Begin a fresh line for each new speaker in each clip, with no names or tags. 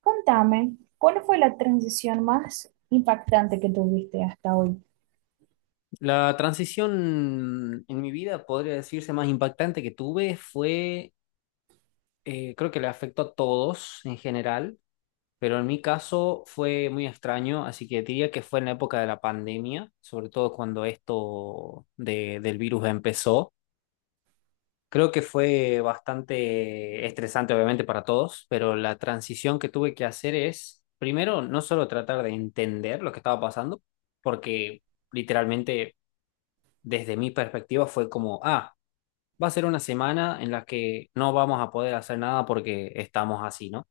Contame, ¿cuál fue la transición más impactante que tuviste hasta hoy?
La transición en mi vida, podría decirse, más impactante que tuve fue, creo que le afectó a todos en general, pero en mi caso fue muy extraño, así que diría que fue en la época de la pandemia, sobre todo cuando del virus empezó. Creo que fue bastante estresante, obviamente, para todos, pero la transición que tuve que hacer es, primero, no solo tratar de entender lo que estaba pasando, porque literalmente desde mi perspectiva fue como, ah, va a ser una semana en la que no vamos a poder hacer nada porque estamos así, ¿no?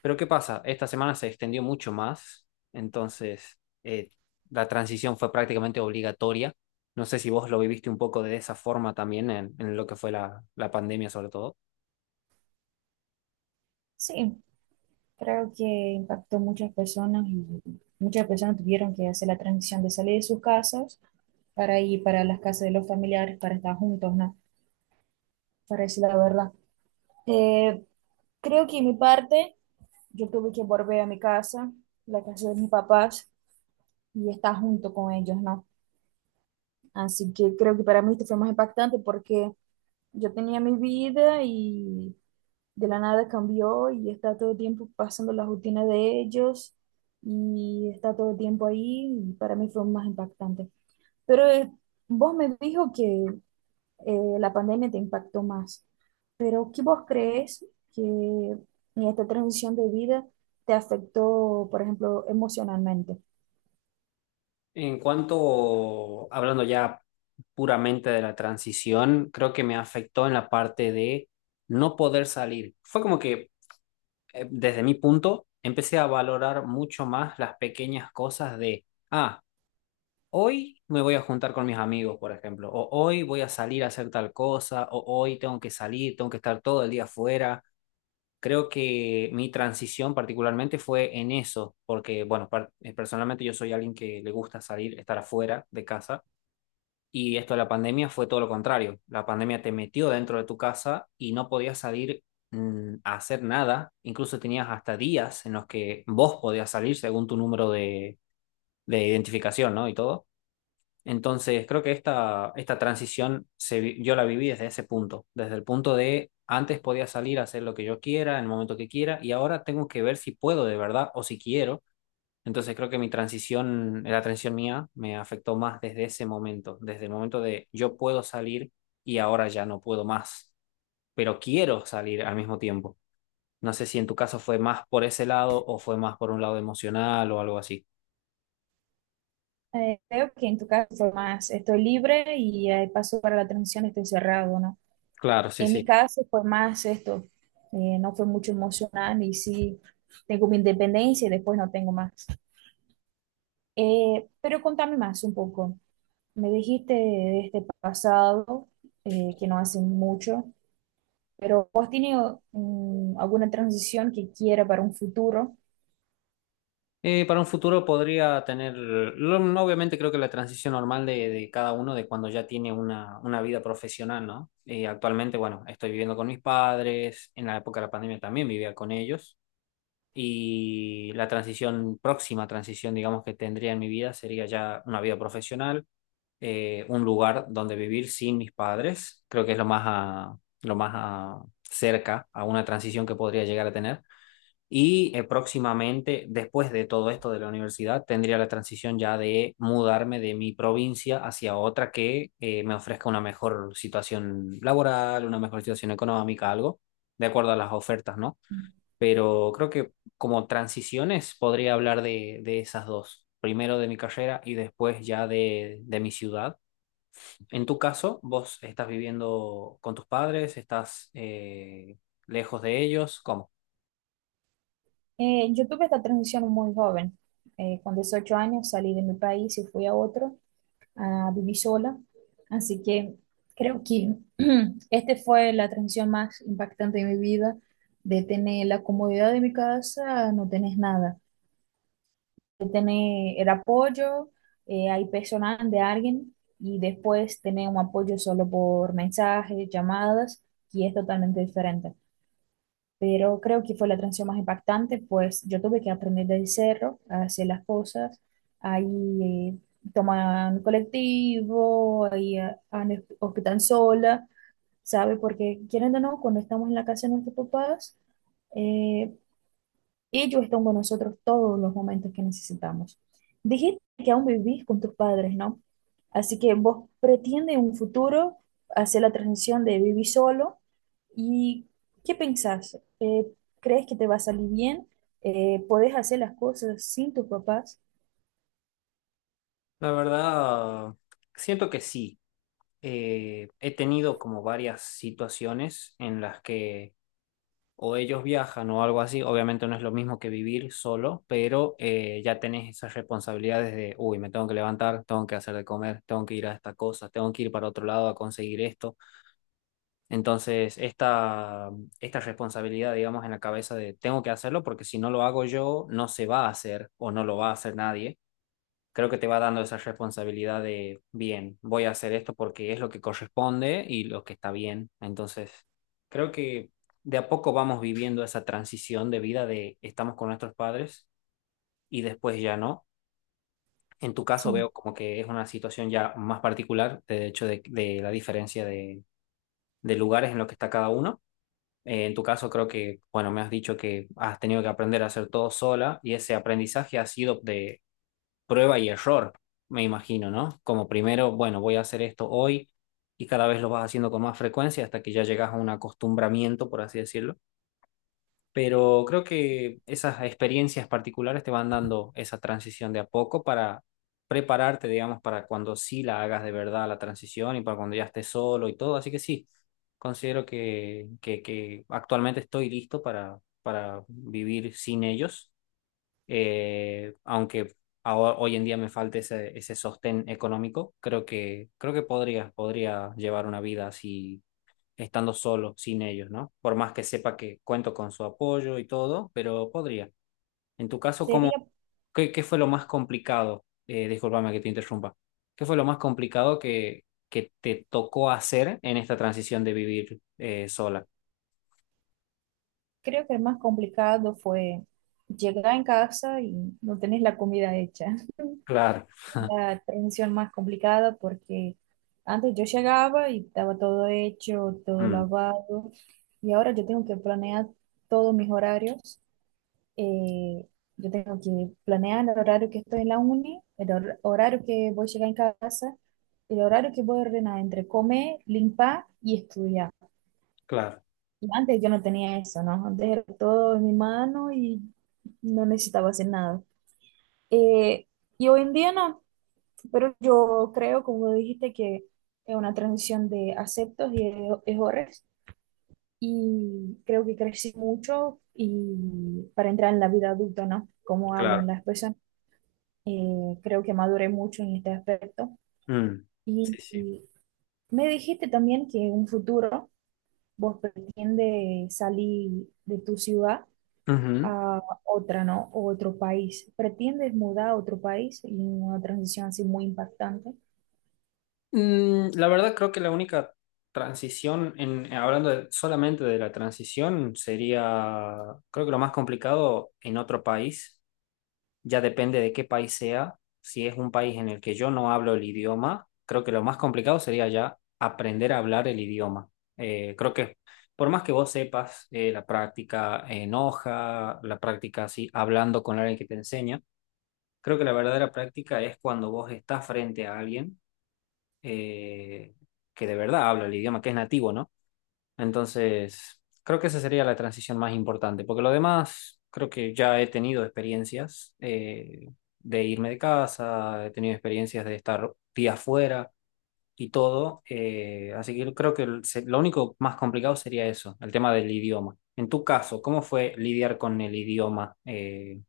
Pero ¿qué pasa? Esta semana se extendió mucho más, entonces la transición fue prácticamente obligatoria. No sé si vos lo viviste un poco de esa forma también en lo que fue la pandemia sobre todo.
Sí, creo que impactó muchas personas y muchas personas tuvieron que hacer la transición de salir de sus casas para ir para las casas de los familiares, para estar juntos, ¿no? Para decir la verdad. Eh, creo que en mi parte, yo tuve que volver a mi casa, la casa de mis papás, y estar junto con ellos, ¿no? Así que creo que para mí esto fue más impactante porque yo tenía mi vida y de la nada cambió y está todo el tiempo pasando la rutina de ellos y está todo el tiempo ahí y para mí fue más impactante. Pero vos me dijo que la pandemia te impactó más, pero ¿qué vos crees que en esta transición de vida te afectó, por ejemplo, emocionalmente?
En cuanto, hablando ya puramente de la transición, creo que me afectó en la parte de no poder salir. Fue como que desde mi punto, empecé a valorar mucho más las pequeñas cosas de, ah, hoy me voy a juntar con mis amigos, por ejemplo, o hoy voy a salir a hacer tal cosa, o hoy tengo que salir, tengo que estar todo el día afuera. Creo que mi transición particularmente fue en eso, porque, bueno, personalmente yo soy alguien que le gusta salir, estar afuera de casa. Y esto de la pandemia fue todo lo contrario. La pandemia te metió dentro de tu casa y no podías salir a hacer nada. Incluso tenías hasta días en los que vos podías salir según tu número de identificación, ¿no? Y todo. Entonces, creo que esta transición yo la viví desde ese punto, desde el punto de antes podía salir a hacer lo que yo quiera, en el momento que quiera, y ahora tengo que ver si puedo de verdad o si quiero, entonces creo que mi transición, la transición mía me afectó más desde ese momento, desde el momento de yo puedo salir y ahora ya no puedo más, pero quiero salir al mismo tiempo. No sé si en tu caso fue más por ese lado o fue más por un lado emocional o algo así.
Creo que en tu caso fue más, estoy libre y paso para la transición, estoy cerrado, ¿no?
Claro, sí,
En
sí.
mi caso fue más esto, no fue mucho emocional y sí tengo mi independencia y después no tengo más. Pero contame más un poco. Me dijiste de este pasado, que no hace mucho, pero ¿vos tienes alguna transición que quiera para un futuro?
Para un futuro podría tener, lo- no, obviamente creo que la transición normal de cada uno de cuando ya tiene una vida profesional, ¿no? Actualmente, bueno, estoy viviendo con mis padres, en la época de la pandemia también vivía con ellos. Y la transición, próxima transición, digamos, que tendría en mi vida sería ya una vida profesional, un lugar donde vivir sin mis padres. Creo que es lo más, lo más cerca a una transición que podría llegar a tener. Y próximamente, después de todo esto de la universidad, tendría la transición ya de mudarme de mi provincia hacia otra que me ofrezca una mejor situación laboral, una mejor situación económica, algo, de acuerdo a las ofertas, ¿no? Pero creo que como transiciones podría hablar de esas dos. Primero de mi carrera y después ya de mi ciudad. En tu caso, ¿vos estás viviendo con tus padres? ¿Estás lejos de ellos? ¿Cómo?
Yo tuve esta transición muy joven. Con 18 años salí de mi país y fui a otro. A vivir sola. Así que creo que este fue la transición más impactante de mi vida, de tener la comodidad de mi casa, no tenés nada, de tener el apoyo, hay personal de alguien y después tener un apoyo solo por mensajes, llamadas, y es totalmente diferente, pero creo que fue la transición más impactante, pues yo tuve que aprender del cerro a hacer las cosas, ahí toman colectivo, ahí en el sola, ¿sabe? Porque quieren o no, cuando estamos en la casa de nuestros papás, eh, y ellos están con nosotros todos los momentos que necesitamos. Dijiste que aún vivís con tus padres, ¿no? Así que vos pretende en un futuro hacer la transición de vivir solo y ¿qué pensás? ¿Crees que te va a salir bien? ¿Podés hacer las cosas sin tus papás?
La verdad, siento que sí. He tenido como varias situaciones en las que o ellos viajan o algo así, obviamente no es lo mismo que vivir solo, pero ya tenés esas responsabilidades de, uy, me tengo que levantar, tengo que hacer de comer, tengo que ir a esta cosa, tengo que ir para otro lado a conseguir esto. Entonces, esta responsabilidad, digamos, en la cabeza de, tengo que hacerlo porque si no lo hago yo, no se va a hacer o no lo va a hacer nadie, creo que te va dando esa responsabilidad de, bien, voy a hacer esto porque es lo que corresponde y lo que está bien. Entonces, creo que de a poco vamos viviendo esa transición de vida de estamos con nuestros padres y después ya no. En tu caso
Sí,
veo como que es una situación ya más particular, de hecho, de la diferencia de lugares en los que está cada uno. En tu caso creo que, bueno, me has dicho que has tenido que aprender a hacer todo sola y ese aprendizaje ha sido de prueba y error, me imagino, ¿no? Como primero, bueno, voy a hacer esto hoy y cada vez lo vas haciendo con más frecuencia hasta que ya llegas a un acostumbramiento, por así decirlo. Pero creo que esas experiencias particulares te van dando esa transición de a poco para prepararte, digamos, para cuando sí la hagas de verdad la transición y para cuando ya estés solo y todo. Así que sí, considero que actualmente estoy listo para vivir sin ellos, aunque hoy en día me falte ese, ese sostén económico, creo que podría, podría llevar una vida así, estando solo, sin ellos, ¿no? Por más que sepa que cuento con su apoyo y todo, pero podría. En tu caso, ¿cómo,
sería,
qué, qué fue lo más complicado? Discúlpame que te interrumpa. ¿Qué fue lo más complicado que te tocó hacer en esta transición de vivir sola?
creo que el más complicado fue llegar en casa y no tenés la comida hecha.
Claro.
La transición más complicada porque antes yo llegaba y estaba todo hecho, todo
Mm.
lavado, y ahora yo tengo que planear todos mis horarios. eh, yo tengo que planear el horario que estoy en la uni, el horario que voy a llegar en casa, el horario que voy a ordenar entre comer, limpar y estudiar.
Claro.
Y antes yo no tenía eso, ¿no? Antes era todo en mi mano y no necesitaba hacer nada. Eh, y hoy en día no. Pero yo creo, como dijiste, que es una transición de aceptos y de errores y creo que crecí mucho y para entrar en la vida adulta, ¿no? Como hablo en
Claro.
la expresión, creo que maduré mucho en este aspecto.
Mm. Sí,
Y,
sí.
y me dijiste también que en un futuro vos pretendes salir de tu ciudad a otra, ¿no? O otro país. ¿Pretendes mudar a otro país y una transición así muy impactante?
Mm, la verdad creo que la única transición, en, hablando solamente de la transición, sería, creo que lo más complicado en otro país, ya depende de qué país sea, si es un país en el que yo no hablo el idioma, creo que lo más complicado sería ya aprender a hablar el idioma. Creo que por más que vos sepas la práctica en hoja, la práctica así, hablando con alguien que te enseña, creo que la verdadera práctica es cuando vos estás frente a alguien eh, que de verdad habla el idioma, que es nativo, ¿no? Entonces, creo que esa sería la transición más importante, porque lo demás, creo que ya he tenido experiencias de irme de casa, he tenido experiencias de estar días fuera y todo, así que creo que lo único más complicado sería eso, el tema del idioma. En tu caso, ¿cómo fue lidiar con el idioma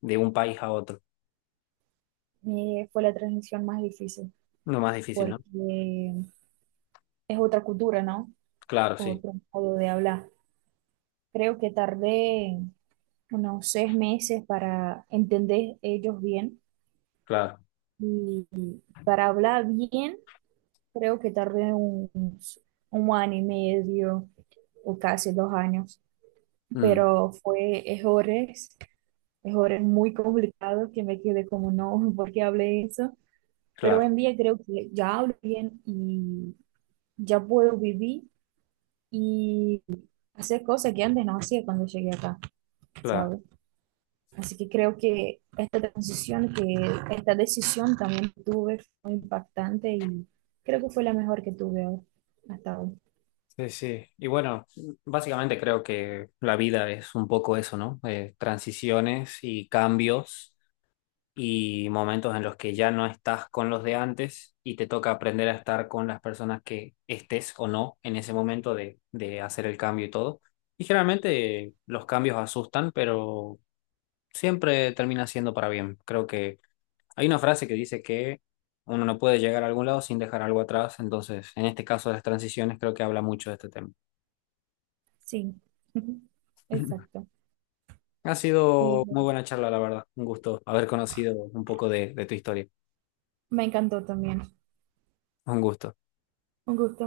de un país a otro?
Fue la transición más difícil.
Lo más difícil, ¿no?
Porque es otra cultura, ¿no?
Claro, sí,
Otro modo de hablar. Creo que tardé unos 6 meses para entender ellos bien
claro.
y para hablar bien, creo que tardé 1 año y medio o casi 2 años,
Mm,
pero fue errores, errores muy complicados que me quedé como no, ¿por qué hablé eso? Pero hoy
claro,
en día creo que ya hablo bien y ya puedo vivir y hacer cosas que antes no hacía cuando llegué acá,
claro.
¿sabes? Así que creo que esta transición, que esta decisión también tuve fue impactante y creo que fue la mejor que tuve hasta ahora.
Sí, sí. Y bueno, básicamente creo que la vida es un poco eso, ¿no? Transiciones y cambios y momentos en los que ya no estás con los de antes y te toca aprender a estar con las personas que estés o no en ese momento de hacer el cambio y todo. Y generalmente los cambios asustan, pero siempre termina siendo para bien. Creo que hay una frase que dice que uno no puede llegar a algún lado sin dejar algo atrás, entonces en este caso de las transiciones creo que habla mucho de este tema.
Sí, exacto.
Ha
Eh,
sido muy buena charla, la verdad. Un gusto haber conocido un poco de tu historia.
me encantó también.
Un gusto.
Un gusto.